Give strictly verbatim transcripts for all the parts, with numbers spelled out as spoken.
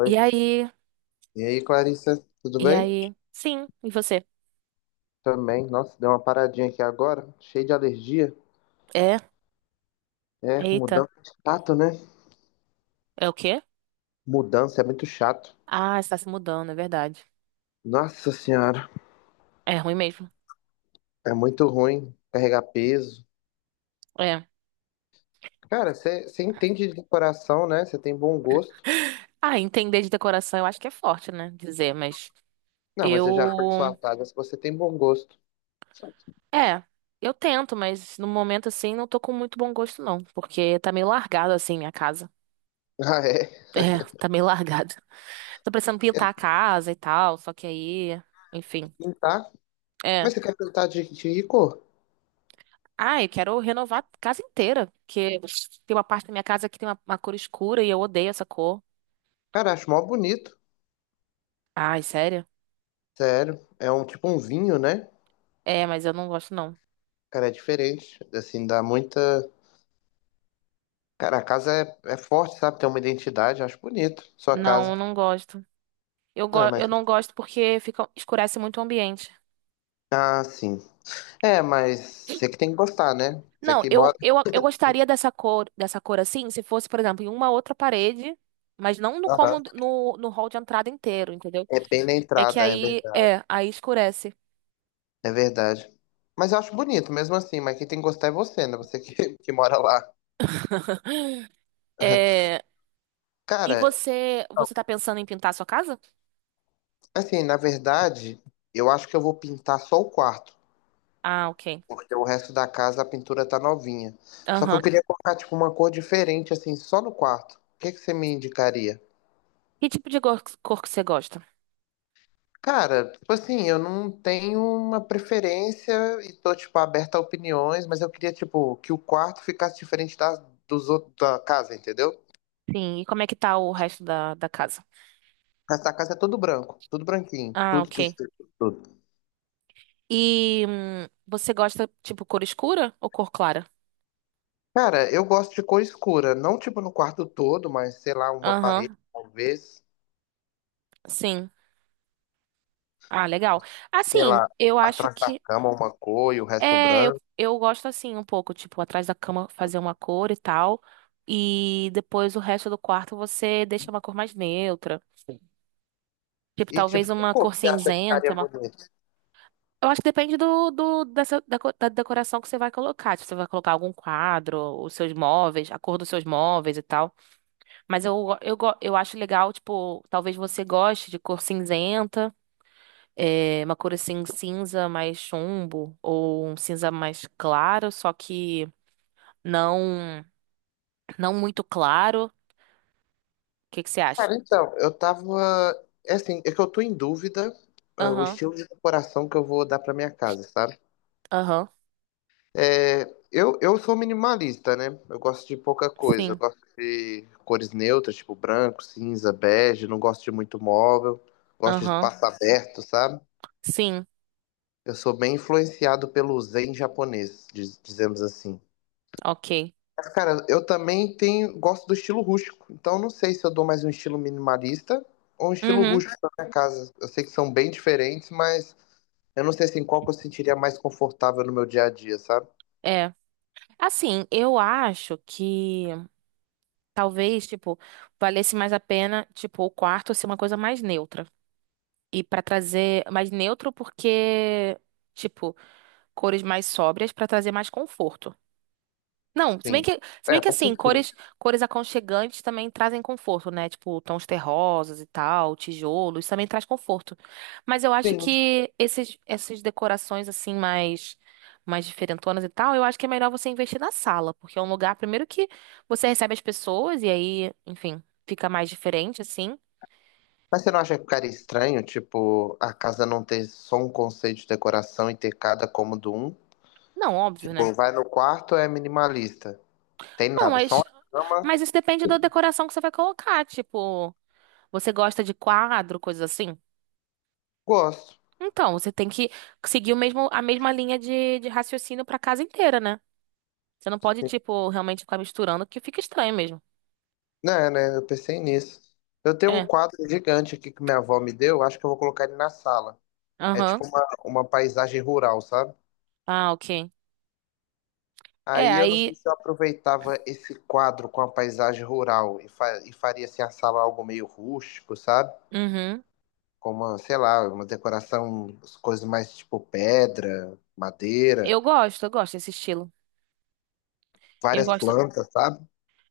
Oi. E aí? E aí, Clarissa, tudo E bem? aí? Sim, e você? Também, nossa, deu uma paradinha aqui agora, cheio de alergia. É? É, Eita. mudança é chato, né? É o quê? Mudança é muito chato. Ah, está se mudando, é verdade. Nossa senhora, É ruim mesmo. é muito ruim carregar peso. É. Cara, você entende de decoração, né? Você tem bom gosto. Ah, entender de decoração eu acho que é forte, né? Dizer, mas Não, mas eu já fui sua eu. praga se você tem bom gosto. É, eu tento, mas no momento assim não tô com muito bom gosto, não. Porque tá meio largado assim minha casa. Ah, é? É, tá meio largado. Tô precisando pintar a casa e tal, só que aí. Enfim. Pintar? É. Mas você quer pintar de, de que cor? Ah, eu quero renovar a casa inteira, porque tem uma parte da minha casa que tem uma, uma cor escura e eu odeio essa cor. Cara, acho mó bonito. Ai, sério? Sério, é um tipo um vinho, né? É, mas eu não gosto, não. Cara, é diferente. Assim, dá muita. Cara, a casa é, é forte, sabe? Tem uma identidade, acho bonito. Sua Não, casa. eu não gosto. Eu, go Não, é, mas... eu não gosto porque fica, escurece muito o ambiente. Ah, sim. É, mas você que tem que gostar, né? Você Não, que mora. eu, eu, eu gostaria dessa cor, dessa cor assim, se fosse, por exemplo, em uma outra parede, mas não no como Aham. no, no hall de entrada inteiro, entendeu? É bem na É que entrada, é aí, verdade. é, aí escurece. É verdade. Mas eu acho bonito mesmo assim, mas quem tem que gostar é você, né? Você que, que mora lá. É, e Cara, você, você tá pensando em pintar a sua casa? assim, na verdade, eu acho que eu vou pintar só o quarto. Ah, ok. Porque o resto da casa a pintura tá novinha. Só que eu Aham. queria colocar, tipo, uma cor diferente, assim, só no quarto. O que que você me indicaria? Que tipo de gor- cor que você gosta? Cara, tipo assim, eu não tenho uma preferência e tô, tipo, aberta a opiniões, mas eu queria, tipo, que o quarto ficasse diferente da, dos outros, da casa, entendeu? Sim, e como é que tá o resto da, da casa? Essa casa é tudo branco, tudo branquinho, Ah, tudo, tudo, ok. tudo. tudo. E hum, você gosta, tipo, cor escura ou cor clara? Cara, eu gosto de cor escura, não, tipo, no quarto todo, mas, sei lá, uma parede, Aham, talvez, sim. Ah, legal. sei Assim, lá, eu acho atrás da que. cama uma cor e o resto É, eu, branco. eu gosto assim um pouco, tipo, atrás da cama fazer uma cor e tal. E depois o resto do quarto você deixa uma cor mais neutra. Tipo, E, tipo, talvez que uma cor cor que você acha que cinzenta, ficaria uma. bonito? Eu acho que depende do, do- dessa, da, co- da decoração que você vai colocar. Se você vai colocar algum quadro, os seus móveis, a cor dos seus móveis e tal. Mas eu, go- eu, go- eu acho legal, tipo, talvez você goste de cor cinzenta, é, uma cor assim cinza mais chumbo, ou um cinza mais claro, só que não, não muito claro. O que que você acha? Cara, então, eu tava. É assim, é que eu tô em dúvida é, o Aham, estilo de decoração que eu vou dar pra minha casa, sabe? aham, É, eu, eu sou minimalista, né? Eu gosto de pouca coisa. Eu sim, gosto de cores neutras, tipo branco, cinza, bege. Não gosto de muito móvel. Gosto de aham, espaço aberto, sabe? sim, Eu sou bem influenciado pelo zen japonês, diz- dizemos assim. ok. Mas, cara, eu também tenho, gosto do estilo rústico. Então, eu não sei se eu dou mais um estilo minimalista ou um estilo Uhum, rústico pra minha casa. Eu sei que são bem diferentes, mas eu não sei assim, qual que eu sentiria mais confortável no meu dia a dia, sabe? é. Assim, eu acho que. Talvez, tipo, valesse mais a pena, tipo, o quarto ser uma coisa mais neutra. E pra trazer mais neutro porque, tipo, cores mais sóbrias pra trazer mais conforto. Não, se bem Sim. que, se bem É, que faz assim, sentido. cores, cores aconchegantes também trazem conforto, né? Tipo, tons terrosos e tal, tijolo, isso também traz conforto. Mas eu acho Sim. que esses, essas decorações assim mais mais diferentonas e tal, eu acho que é melhor você investir na sala, porque é um lugar primeiro que você recebe as pessoas e aí, enfim, fica mais diferente assim. Mas você não acha que ficaria estranho, tipo, a casa não ter só um conceito de decoração e ter cada cômodo um? Não, óbvio, né? Tipo, vai no quarto, é minimalista. Tem Não, nada, só mas uma cama. mas isso depende da decoração que você vai colocar, tipo, você gosta de quadro, coisas assim? Gosto. Então, você tem que seguir o mesmo, a mesma linha de, de raciocínio pra casa inteira, né? Você não pode, tipo, realmente ficar misturando, que fica estranho mesmo. Né, né? Eu pensei nisso. Eu tenho um É. quadro gigante aqui que minha avó me deu, acho que eu vou colocar ele na sala. É Aham. tipo uma, uma paisagem rural, sabe? Ah, ok. É, Aí eu não sei aí. se eu aproveitava esse quadro com a paisagem rural e, fa e faria assim a sala algo meio rústico, sabe? Uhum. Com uma, sei lá, uma decoração, as coisas mais tipo pedra, madeira, Eu gosto, eu gosto desse estilo. Eu várias gosto. plantas, sabe?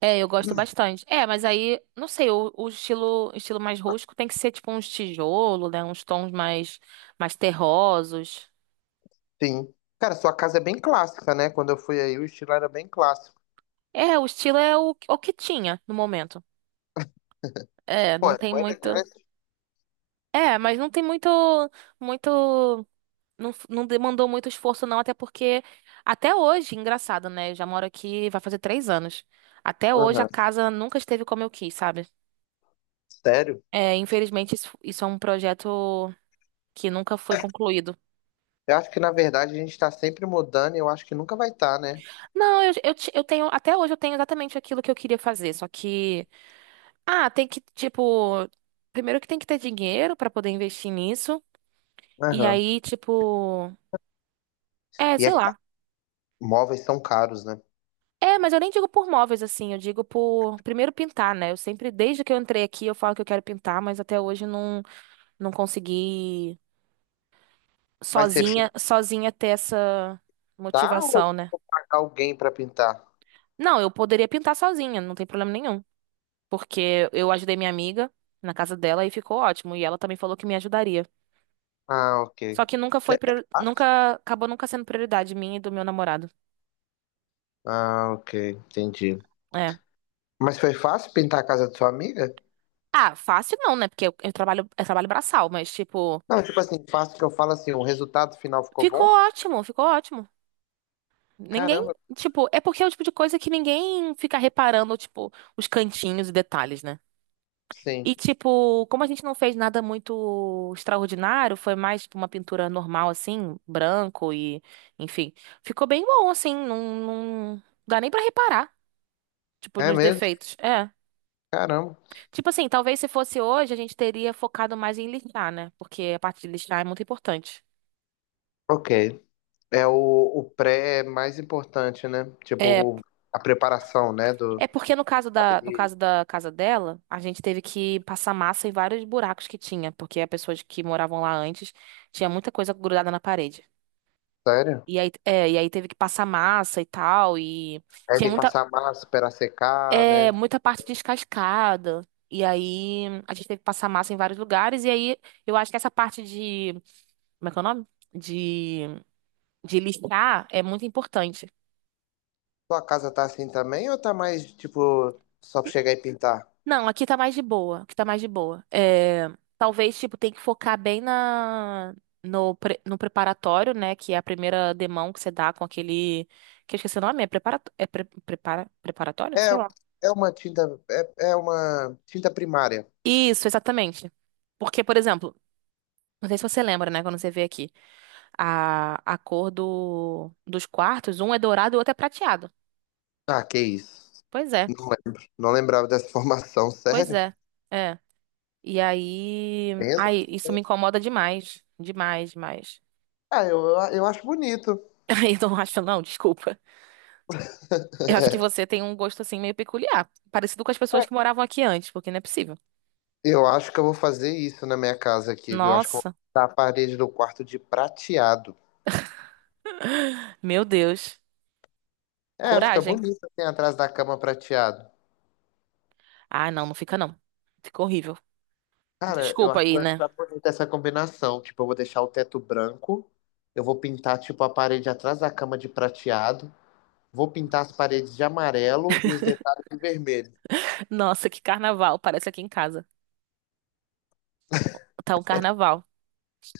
É, eu gosto Hum. bastante. É, mas aí, não sei, o, o estilo, estilo mais rústico tem que ser, tipo, uns tijolo, né? Uns tons mais, mais terrosos. Sim. Cara, sua casa é bem clássica, né? Quando eu fui aí, o estilo era bem clássico. É, o estilo é o, o que tinha no momento. É, Pô, não é tem muito. elegante. É, mas não tem muito, muito. Não, f- não demandou muito esforço, não, até porque até hoje, engraçado, né? Eu já moro aqui, vai fazer três anos. Até hoje a Aham. casa nunca esteve como eu quis, sabe? Sério? É, infelizmente, isso, isso é um projeto que nunca foi concluído. Eu acho que, na verdade, a gente está sempre mudando e eu acho que nunca vai estar, né? Não, eu, eu, ti- eu tenho, até hoje eu tenho exatamente aquilo que eu queria fazer, só que, ah, tem que, tipo, primeiro que tem que ter dinheiro pra poder investir nisso, e Aham. aí, tipo, é, E é, sei ca- lá. móveis são caros, né? É, mas eu nem digo por móveis assim, eu digo por primeiro pintar, né? Eu sempre, desde que eu entrei aqui, eu falo que eu quero pintar, mas até hoje não não consegui Mas você sozinha, sozinha ter essa pintar ou eu motivação, né? vou pagar alguém para pintar? Não, eu poderia pintar sozinha, não tem problema nenhum, porque eu ajudei minha amiga na casa dela e ficou ótimo, e ela também falou que me ajudaria. Ah, ok. Só que nunca É foi, é prior- fácil? nunca acabou nunca sendo prioridade minha e do meu namorado. Ah, ok, entendi. É. Mas foi fácil pintar a casa de sua amiga? Ah, fácil não, né? Porque eu, eu trabalho, eu trabalho braçal, mas tipo, Não, tipo assim, fácil que eu falo assim, o resultado final ficou ficou bom? ótimo, ficou ótimo. Ninguém, Caramba, tipo, é porque é o tipo de coisa que ninguém fica reparando, tipo, os cantinhos e detalhes, né? sim. E, tipo, como a gente não fez nada muito extraordinário, foi mais, tipo, uma pintura normal, assim, branco e, enfim. Ficou bem bom, assim, não, não dá nem pra reparar, tipo, É nos mesmo? defeitos. É. Caramba. Tipo assim, talvez se fosse hoje, a gente teria focado mais em lixar, né? Porque a parte de lixar é muito importante. Ok. É o, o pré é mais importante, né? É. Tipo, o- a preparação, né? Do... É porque no caso da, no caso da casa dela, a gente teve que passar massa em vários buracos que tinha, porque as pessoas que moravam lá antes tinha muita coisa grudada na parede. Sério? E aí, é, e aí teve que passar massa e tal, e É tinha de muita, passar massa para secar, é, né? muita parte descascada. E aí a gente teve que passar massa em vários lugares, e aí eu acho que essa parte de, como é que é o nome? De, de lixar é muito importante. Tua casa tá assim também ou tá mais, tipo, só pra chegar e pintar? Não, aqui tá mais de boa. Aqui tá mais de boa. É, talvez, tipo, tem que focar bem na, no, pre- no preparatório, né? Que é a primeira demão que você dá com aquele. Que eu esqueci o nome, é, preparato... é pre- prepara... preparatório? É, Sei lá. é uma tinta, é, é uma tinta primária. Isso, exatamente. Porque, por exemplo, não sei se você lembra, né? Quando você vê aqui, a, a cor do... dos quartos, um é dourado e o outro é prateado. Ah, que isso. Pois é, Não lembro. Não lembrava dessa formação, pois sério? é. É. E aí. Pensa. Ai, isso me incomoda demais. Demais, demais. Ah, eu, eu, eu acho bonito. Eu não acho, não, desculpa. Eu acho que você tem um gosto assim meio peculiar, parecido com as pessoas que moravam aqui antes, porque não é possível. Eu acho que eu vou fazer isso na minha casa aqui, viu? Eu acho que eu vou Nossa, pintar a parede do quarto de prateado. meu Deus. É, fica Coragem. bonito assim atrás da cama prateado. Ah, não, não fica não. Fica horrível. Cara, eu Desculpa acho que aí, vai né? ficar bonita essa combinação. Tipo, eu vou deixar o teto branco, eu vou pintar, tipo, a parede atrás da cama de prateado, vou pintar as paredes de amarelo e os detalhes de vermelho. Nossa, que carnaval, parece aqui em casa. Tá um carnaval.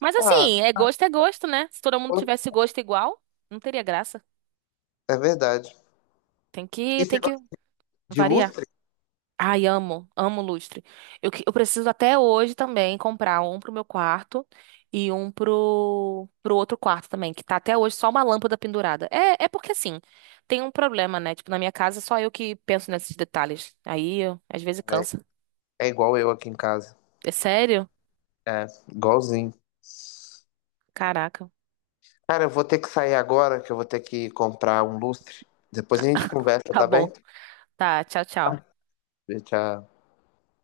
Mas Ah, assim, é gosto é gosto, né? Se todo mundo pô, tivesse gosto igual, não teria graça. é verdade. Tem que, E tem você que gosta de variar. lustre? Ai, amo, amo lustre. Eu, que- eu preciso até hoje também comprar um pro meu quarto e um pro, pro outro quarto também, que tá até hoje só uma lâmpada pendurada. É, é porque assim, tem um problema, né? Tipo, na minha casa só eu que penso nesses detalhes. Aí, eu- às vezes Velho? cansa. É igual eu aqui em casa. É sério? É, igualzinho. Caraca. Cara, eu vou ter que sair agora, que eu vou ter que comprar um lustre. Depois a gente conversa, Tá tá bem? bom. Tá, tchau, Tá. tchau. Tchau.